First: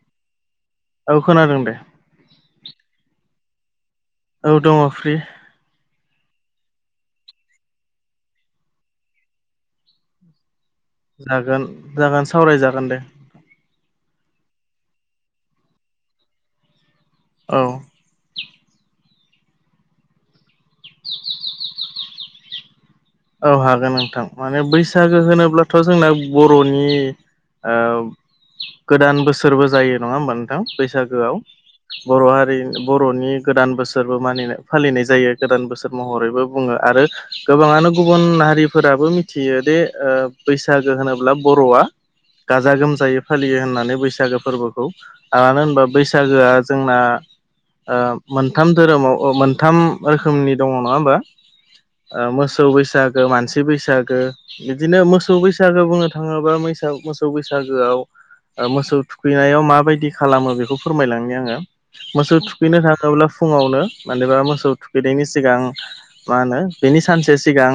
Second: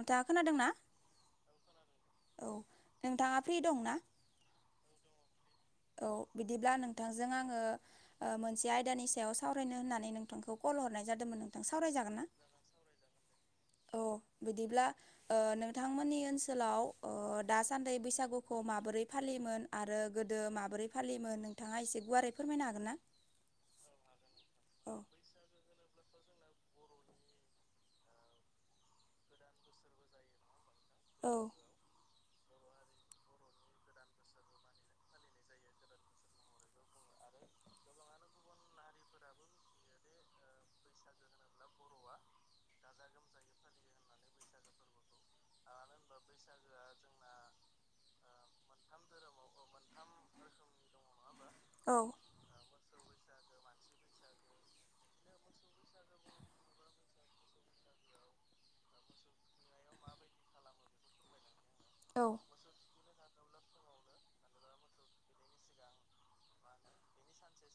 नोंथांङा खोनादों ना? औ खोनादों दे। औ नोंथांङा फ्रि दंना? औ दंङ फ्रि। औ बिदिब्ला नोंथांजों आंङो ओ मोनसे आयदा सावरायनो होन्नानै नोंथांखौ कल हरनाय जादोंमोन जागोन नोंथां सावरायजागोन ना? जागोन सावरायजागोन दे औ बिदिब्ला ओ नोंथांमोननि ओनसोलाव ओ औ दासान्दि बैसागु खौ माबोरै फालियोमोन आरो गोदो माबोरै फालियो मोन नोंथांङा एसे गुवारै फोरमायनो हागोन ना? औ हागोन नोंथां माने औ बैसागो होनोब्लाथ जोंना बरनि ओ गोदान बोसोरबो जायो नङा होमबा नोंथां? औ बैसागोआव बर हारि बरनि गोदान बोसोरबो मानिनाय फालिनाय जायो गोदान बोसोर महरैबो बुङो आरो गोबांङानो गुबुन हारिफोराबो मिथियो दे ओ बैसागो होनोब्ला बर आ गाजा गोमजायै फालियो होननानै बैसागो फोरबोखौ आनो होनबा बैसागोआ जोंना ओ मोनथाम धोरोमाव अ मोनथाम रोखोमनि दंङ नङा होमबा? औ ओ मोसौ बैसागो मानसि बैसागो इदिनो मोसौ बैसागो बुंनो थाङोबा मैसौ मोसौ बैसागोआव ओ मोसौ थुखैनायाव माबायदि खालामो बेखौ फोरमायलांनो आङो औ मोसौ थु थुखैनो थाङोब्ला फुङावनो मानोबा मोसौ थुखैनायनि सिगां मा होनो बेनि सानसे सिगां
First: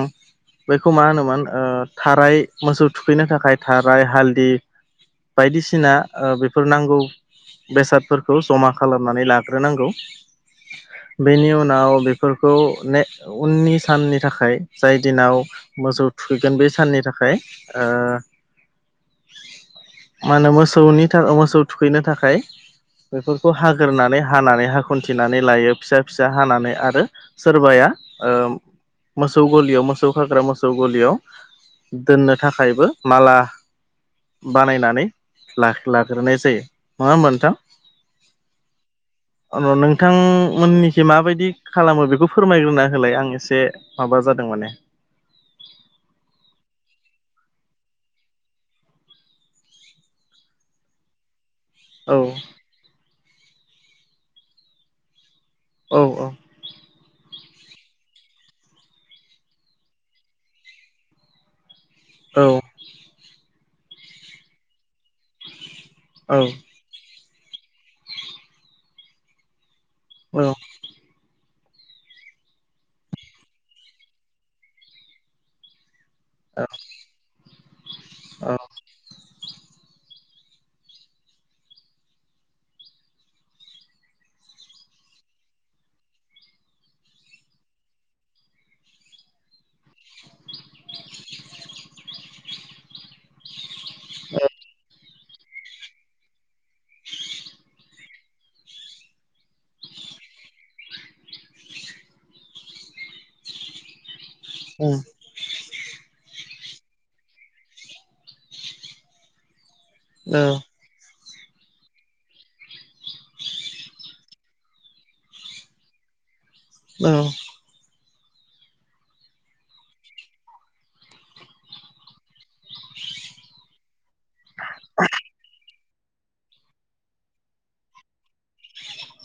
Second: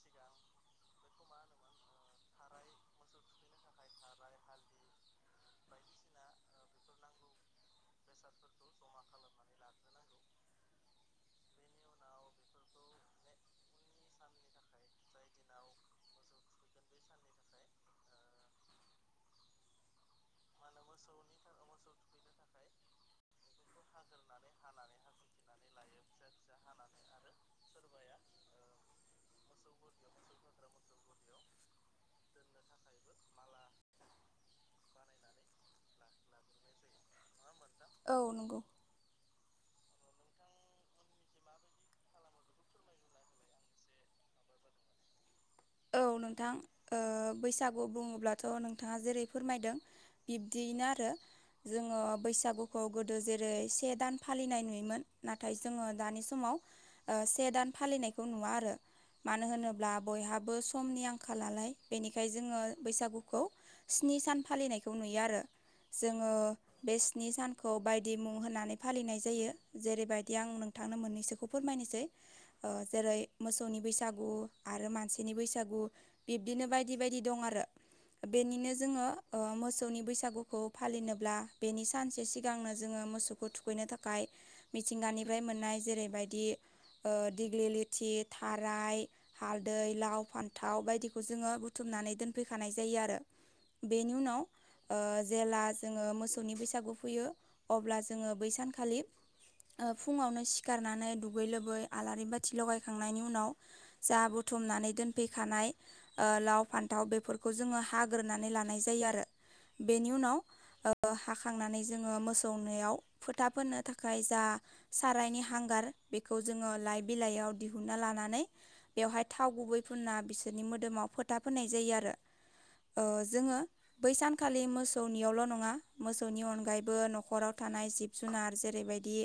बैखौ मा होनोमोन ओ थाराय मोसौ थुखैनो थाखाय थाराय, हालदि बायदिसिना ओ बेफोर नांगौ बेसादफोरखौ जमा खालामनानै लाग ग्रोनांगौ। बेनि उनाव बेफोरखौ ने उननि साननि थाखाय जाय दिनाव मोसौ थुखैगोन बे साननि थाखाय ओ मा होनो मोसौनि था मोसौ थुखैनो थाखाय बेफोरखौ हागोरनानै हानानै हाखन्थि नानै लायो फिसा फिसा हानानै आरो सोरबाया ओ खौ गलियाव मोसौ खाग्रा मोसौ गलियाव दोननो थाखायबो माला बानायनानै ला लाग्रोनाय जायो नङा होनबा नोंथां? औ नंगौ अ नोंथांमोननिखि माबायदि खालामो बेखौ फोरमायग्रोना होलाय आं एसे माबा जादों माने औ नोंथां ओ बैसागु बुङोब्लाथ' नोंथाङा जेरै फोरमायदों बिब्दियैनो आरो जोङो औ बैसागुखौ गोदो जेरै से दान फालिनाय नुयोमोन नाथाय जोङो औ दानि औ समाव ओ से दान फालिनायखौ नुवा आरो मानो होनोब्ला बयहाबो समनि आंखालनालाय बेनिखाय औ जोङो बैसागुखौ स्नि सान फालिनायखौ नुयो आरो जोङो बे स्नि सानखौ बायदि मुं होनानै फालिनाय जायो जेरैबायदि आं नों थांनो मोननैसोखौ फोरमायनोसै ओ जेरै मोसौनि बैसागु आरो मानसि नि बैसागु बिब्दिनो बायदि बायदि दं आरो बेनिनो। जोङो ओ मोसौनि बैसागुखौ फालिनोब्ला बेनि सानसे सिगांनो जोङो मोसौखौ थुखैनो थाख खाय मिथिंगानिफ्राय मोननाय जेरैबायदि ओ दिग्लि लिथि थाराय हालदै लाव फान्थाव बायदिखौ जोङो बुथुमनानै दोनफैखानाय जायो आरो। बेनि उनाव ओ जेला जोङो मोसौनि बैसागु फैयो अब्ला जोङो बै सानखालि ओ फुङावनो सिखारनानै दुगै लोबै आलारि बाथि लगायखांनायनि उनाव जा बुथुमनानै दोनफैखानाय ओ लाव फान्थाव बेफोरखौ जोङो हाग्रोनानै लानाय जायो आरो। बेनि उनाव ओ ओ हाखांनानै जोङो मोसौनियाव फोथा फोननो थाखाय जा सारायनि हांगार बेखौ जोङो लाइ बिलाइयाव दिहुनना लानानै बेवहाय थाव गुबै फुनना बिसोरनि मोदोमाव फोथा फोननाय जायो आरो। ओ जोङो बैसानखालि मोसौनियावल' नङा मोसौनि अनगायैबो न'खराव थानाय जिब जुनार जेरैबायदि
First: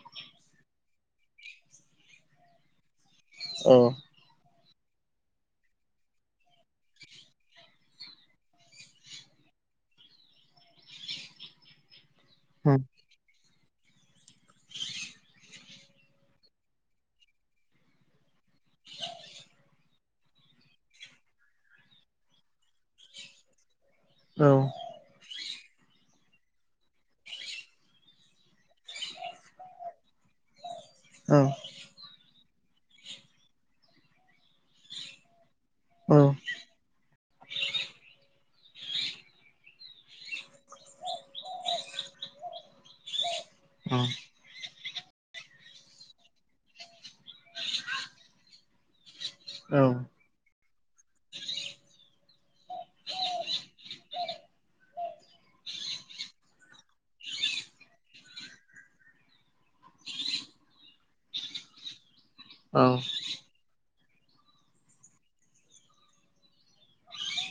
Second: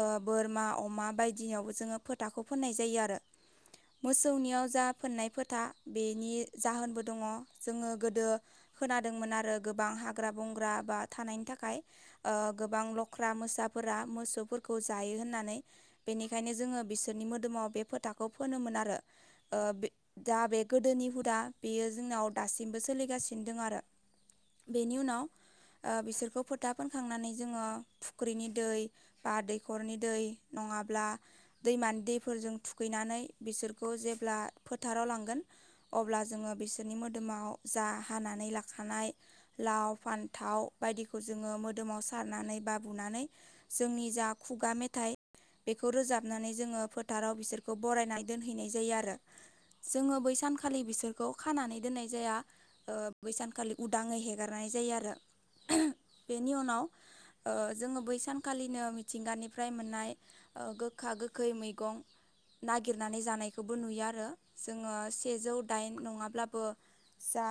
ओ बोरमा अमा बायदिनियावबो जोङो फोथाखौ फोननाय जायो आरो। औ। मोसौनियाव जा फोननाय फोथा बेनि जाहोनबो दङ जोङो गोदो। खोनादोंमोन आरो गोबां हाग्रा बंग्रा बा थानायनि थाखाय ओ गोबां लख ख्रा मोसाफोरा मोसौफोरखौ जायो होननानै। बेनिखायनो जोङो बिसोरनि मोदोमाव बे फोथाखौ फोनोमोन आरो ओ बे दा बे गोदोनि हुदा बेयो जोंनाव दासिमबो सोलिगासिनो दं आरो। औ। बेनि उनाव ओ-बिसोरखौ फोथा फोनखांनानै जोङो फुख्रिनि दै बा दैखरनि दै नङाब्ला औ। दैमानि दैफोरजों थुखैनानै बिसोरखौ जेब्ला फोथाराव लांगोन अब्ला जोङो बिसोरनि मोदोमाव जा हानानै लाखानाय लाव फान्थाव बायदिखौ जोङो मोदोमाव सारनानै बा बुनानै जोंनि जा खुगा मेथाइ बेखौ रोजाबनानै जोङो फोथाराव बिसोरखौ बरायना दोनहैनाय जायो आरो। जोङो बैसान खालि बिसोरखौ खानानै दोननाय जाया ओ बैसानखालि उदाङै हेगारनाय जायो आरो। बेनि उनाव ओ जोङो बै सानखालिनो मिथिंगानिफ्राय मोननाय ओ गोखा गोखै मैगं नागिरनानै जानायखौबो नुयो आ रो जोङो सेजौ दाइन नङाब्लाबो जा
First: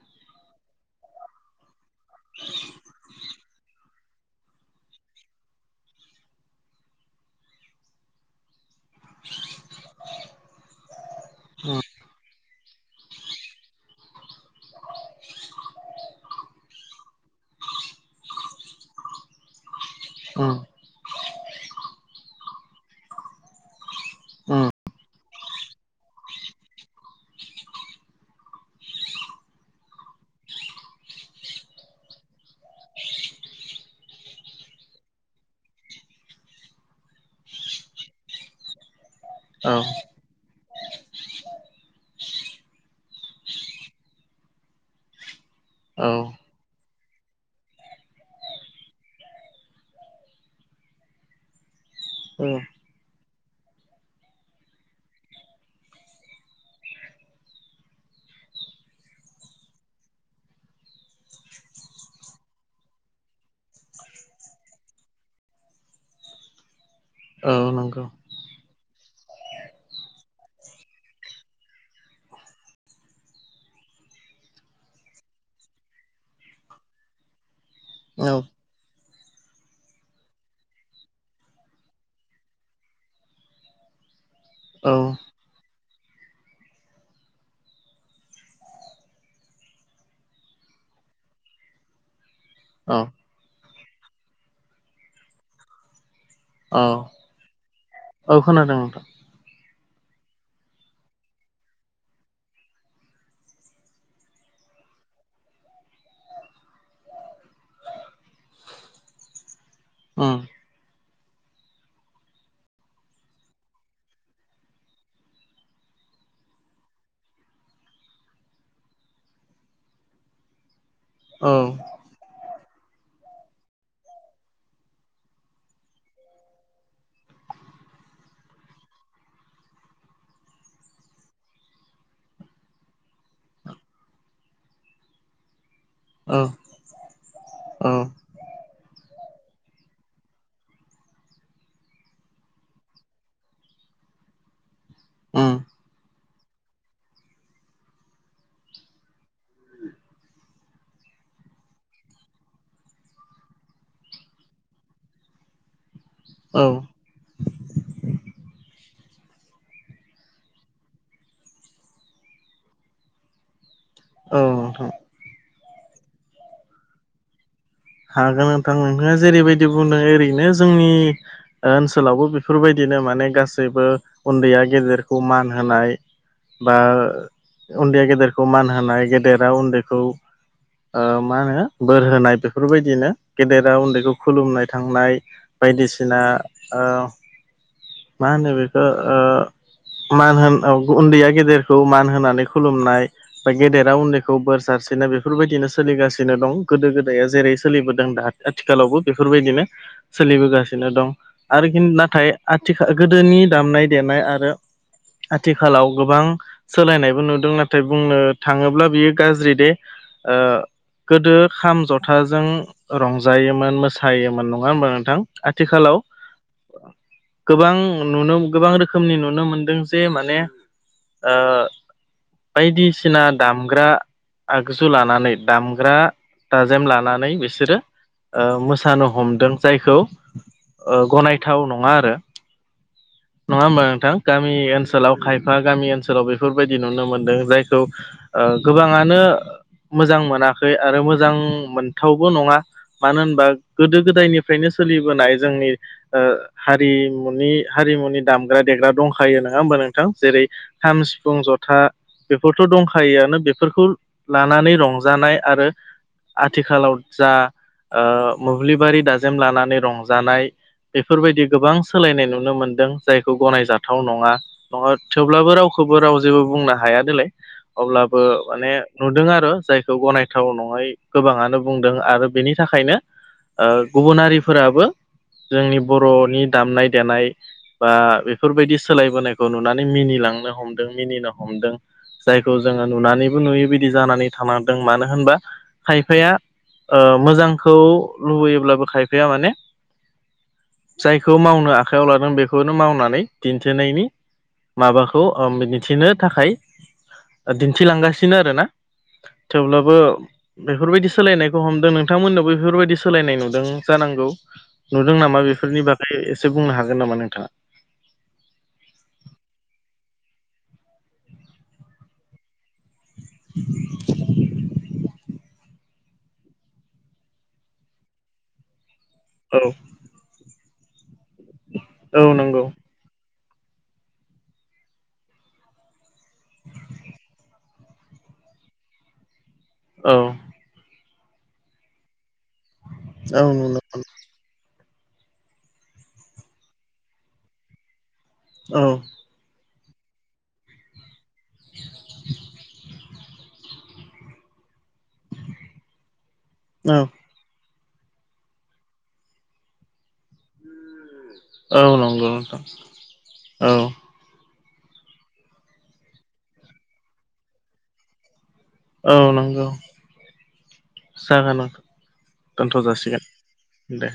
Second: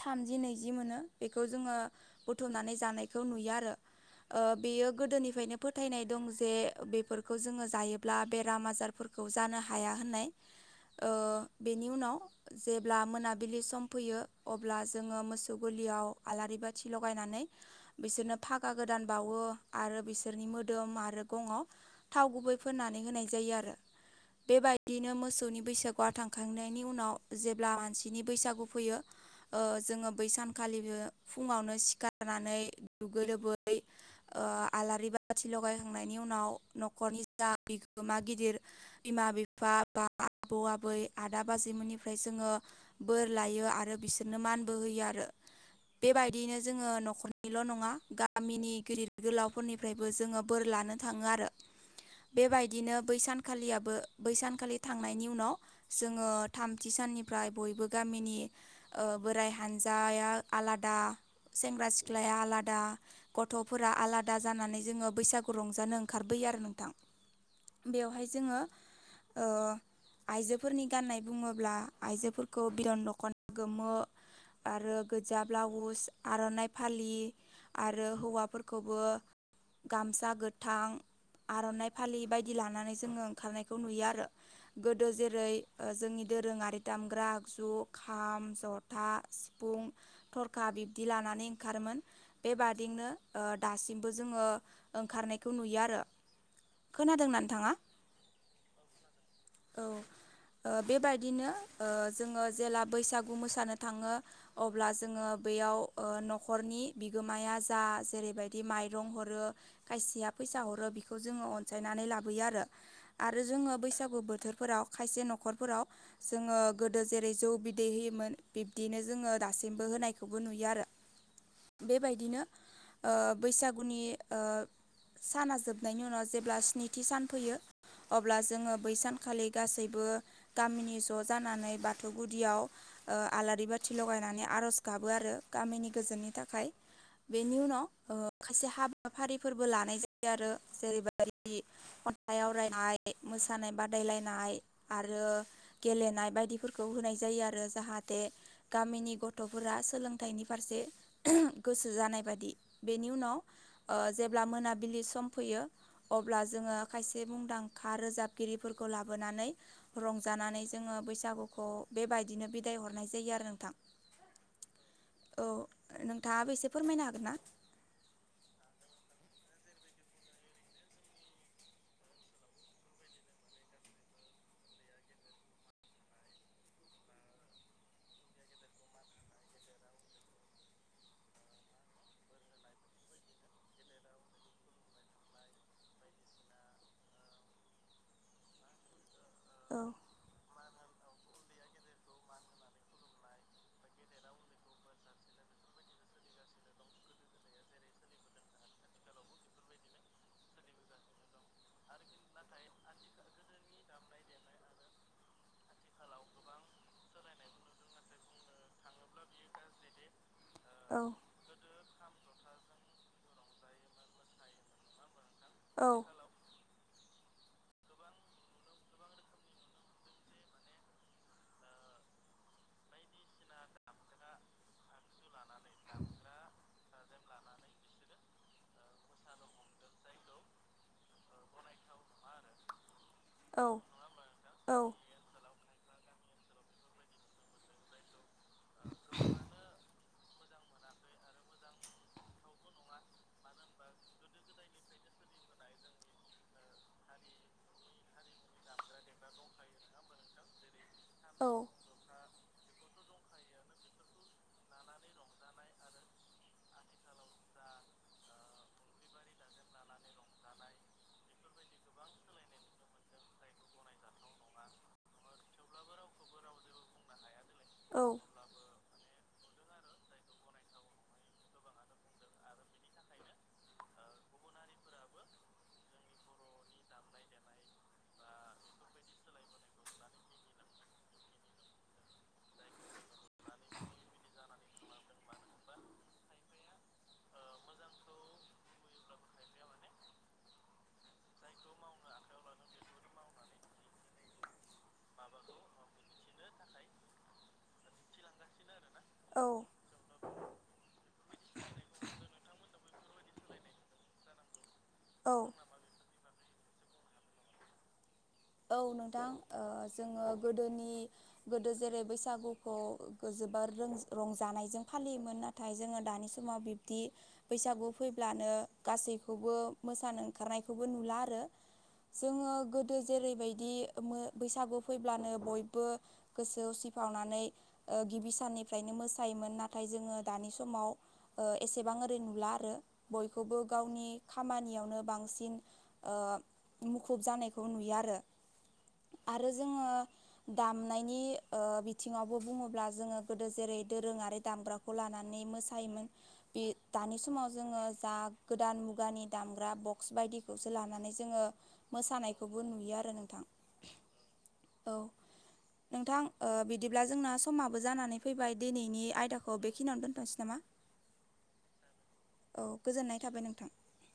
थामजि नैजि मोनो बेखौ जोङो बुथुमनानै जानायखौ नुयो आरो। ओ-बेयो गोदोनिफ्रायनो फोथायनाय दं जे बेफोरखौ जोङो जायोब्ला बेराम आजार फोरखौ जानो हाया होननाय ओ-बेनि उनाव जेब्ला मोनाबिलि सम फैयो अब्ला जोङो मोसौ गोरलियाव आलारि बाथि लगायनानै बिसोरनो फागा गोदान बावो आरो बिसोरनि मोदोम आरो गङाव थाव गुबै फोननानै होनाय जायो आरो बेबाय बिदिनो मोसौनि बैसागुआ थांखांनायनि उनाव जेब्ला मानसिनि बैसागु फैयो ओ जोङो बैसानखालिबो फुङावनो सिखारनानै दुगै लोबै। ओ- आलारि बाथि लगायखांनायनि उनाव नखरनि जा बिगोमा गिदिर बिमा बिफा औ बा आबौ आबै आदा बाजैमोननिफ्राय जोङो बोर लायो आरो बिसोरनो मानबो होयो आरो। औ बेबायदियैनो जोङो नखरनिल नङा गामिनि गिदिर गोलावफोरनि फ्रायबो जोङो बोर लानो थाङो आरो औ बेबायदिनो बैसानखालियाबो बै सानखालि थांनायनि उनाव जोङो थामथि साननिफ्राय बयबो गामिनि बोराइ हानजाया आलादा सेंग्रा सिख्लाया आलादा गथफोरा आलादा जानानै जोङो बैसागु रंजानो ओंखारबोयो आरो नोंथां। औ नंगौ बेवहाय जोङो ओ आइजोफोरनि गाननाय बुङोब्ला आइजोफोरखौ बिदन दखना गोमो आरो गोजा ब्लाउस आरनाइ फालि आरो औ हौवाफोरखौबो। गामसा गोथां आर'नाइ फालि बायदि लानानै जोङो ओंखारनायखौ नुयो आरो। औ गोदो जेरै जोंनि दोरोङारि दामग्रा आगजु खाम जथ था सिफुं थरखा बिब्दि लानानै ओंखारोमोन औ बेबादिनो ओ-दासिमबो जोङो ओंखारनायखौ नुयो आरो औ खोनादों ना नोंथाङा? औ खोनादों नोंथां। औ ओ-बेबायदिनो ओ-जोङो जेला बैसागु मोसानो थाङो अब्ला जोङो बेयाव ओ-न'खरनि बिगोमाया जा जेरैबायदि माइरं हरो खायसेया उम फैसा हरो बेखौ जोङो अनसायनानै लाबोयो आरो। आरो जोङो बैसागु बोथोरफोराव खायसे न'खरफोराव जोङो गोदो जेरै जौ बिदै होयोमोन बिब्दिनो जोङो दासिमबो होनायखौबो नुयो आरो। औ बेबायदिनो ओ बैसागुनि ओ साना जोबनायनि उनाव जेब्ला स्निथि सान फैयो अब्ला जोङो बै सानखालि गासैबो गामिनि ज' जानानै बाथौ गुदियाव ओ आलारि बाथि लगायनानै आर'ज गाबो आरो गामिनि गोजोननि औ थाखाय। बेनि उनाव औ ओ खायसे हाबाफारिफोरबो लानाय जायो आरो जेरैबायदि खन्थाइ आवरायनाय मोसानाय बादायलायनाय आरो उम गेलेनाय बायदिफोरखौ होनाय जायो आरो जाहाथे गामिनि गथ'फोरा सोलोंथाइनि फारसे गोसो जानाय बायदि बेनि उनाव ओ जेब्ला मोनाबिलि सम फैयो अब्ला औ औ जोङो खायसे मुंदां ख रोजाबगिरिफोरखौ लाबोनानै रंजानानै जोङो बैसागुखौ बेबायदिनो बिदाय हरनाय जायो आरो नोंथां। नोंथां औ नोंथाङाबो एसे फोरमायनो हागोन ना? हागोन नोंथां नोंथाङा जेरैबायदि बुंदों ओरैनो जोंनि ओनसोलावबो बेफोरबायदिनो माने गासैबो उनदैया गेदेरखौ मान होनाय बा उन्दैया गेदेरखौ मान होनाय गेदेरा उन्दैखौ ओ मा होनो बोर होनाय बे फोरबायदिनो गेदेरा उन्दैखौ खुलुमनाय थांनाय बायदिसिना ओ मा होनो बेखौ ओ औ मान होन औ उन्दैया गेदेरखौ मान होनानै खुलुमनाय बा गेदेरा उन्दैखौ बोर सारसिनो बेफोरबायदिनो सोलिगासिनो दं गोदो गोदाया जेरै सोलिबोदों दा आथिखालावबो बेफोरबायदिनो सोलिबोगासिनो दं आरो हिन नाथाय आथिखाल गोदोनि दामनाय देनाय आरो आथिखालाव गोबां सोलायनायबो नुदों नाथाय बुंनो थाङोब्ला बियो गाज्रि दे। ओ औ गोदो खाम, ज थाजों रंजायोमोन मोसायोमोन नङा होमबा नोंथां? औ आथिखालाव गोबां नुनो गोबां रोखोमनि नुनो मोनदों जे माने ओ बायदिसिना दामग्रा आगजु लानानै दामग्रा दाजेम लानानै बिसोरो ओ मोसानो हमदों जायखौ ओ गनायथाव नङा आरो। औ नङा होमबा नोंथां? गामि औ ओनसोलाव खायफा गामि ओनसोलाव बेफोरबायदि नुनो मोनदों जायखौ ओ गोबाङानो मोजां मोनाखै आरो मोजां मोनथावबो नङा। मानो होनबा गोदो गोदायनिफ्रायनो सोलिबोनाय जोंनि ओ हारि मुनि हारिमुनि दामग्रा दंखायो नङा होमबा नोंथां? जेरै खाम, सिफुं, जथा बेफोरथ' दंखायोआनो बेफोरखौ लानानै रंजानाय आरो आथिखालाव जा [unintelligible] ओ मोब्लिबारि दाजेम लानानै रंजानाय बेफोरबादि गोबां सोलायनाय नुनो मोनदों जायखौ गनायजा थाव नङा नङा थेवब्लाबो रावखौबो राव जेबो बुंनो हाया दोलाय। औ अब्लाबो माने नुदों आरो जायखौ गनायथाव नङै गोबाङानो बुंदों आरो बेनि थाखायनो ओ गुबुनारिफोराबो जोंनि बर'नि दामनाय देनाय बा बेफोरबायदि सोलायबोनायखौ नुनानै मिनिलांनो हमदों मिनिनो हमदों। जायखौ जोङो नुनानैबो नुयो बिदि जानानै थानांदों मानो होनबा खायफाया ओ मोजांखौ लुबैयोब्लाबो खायफाया माने खौ मावनो आखायाव लादों बेखौनो मावनानै दिन्थिनायनि माबाखौ दिन्थिनो थाखाय दिन्थिलांगासिनो आरो ना। थेवब्लाबो बेफोरबायदि सोलायनायखौ हमदों नोंथांमोननावबो बेफोरबायदि सोलायनाय नुदों जानांगौ। नुदों नामा औ बेफोरनि बागै एसे बुंनो हागोन नामा नोंथाङा? औ नोंथां ओ जोङो गोदोनि गोदो जेरै बैसागुखौ जोबोर रों-रंजानायजों फालियोमोन ना थाय जोङो दानि समाव बिब्दि बैसागु फैब्लानो गासैखौबो औ मोसानो ओंखारनायखौबो नुला आरो औ जोङो नंगौ गोदो जेरैबायदि मो बैसागु फैब्लानो बयबो गोसो उसिफावनानै ओ गिबि साननिफ्रायनो मोसायोमोन ना थाय औ जोङो दानि समाव एसेबां ओरै नुला आरो औ बयखौबो नुनो गावनि मोनो खामानियावनो बांसिन ओ मुखुब जानायखौ नुयो आरो। औ आरो जोङो दामनायनि ओ बिथिङावबो बुङोब्ला जोङो गोदो जेरै दोरोङारि दामग्रा खौ लानानै मोसायोमोन बे औ दानि समाव जोङो जा गोदान मुगानि दामग्रा बक्स बायदिखौसो लानानै जोङो औ नंगौ मोसानायखौबो नोंथां नुयो आरो नोंथां। औ औ नोंथां ओ बिदिब्ला जोंना समाबो जानानै फैबाय दिनैनि औ आयदाखौ नंगौ बेखिनियाव दोन्थ'नोसै नामा? जागोन नोंथां औ दोनथ' जासिगोन गोजोननाय थाबाय नोंथां। दे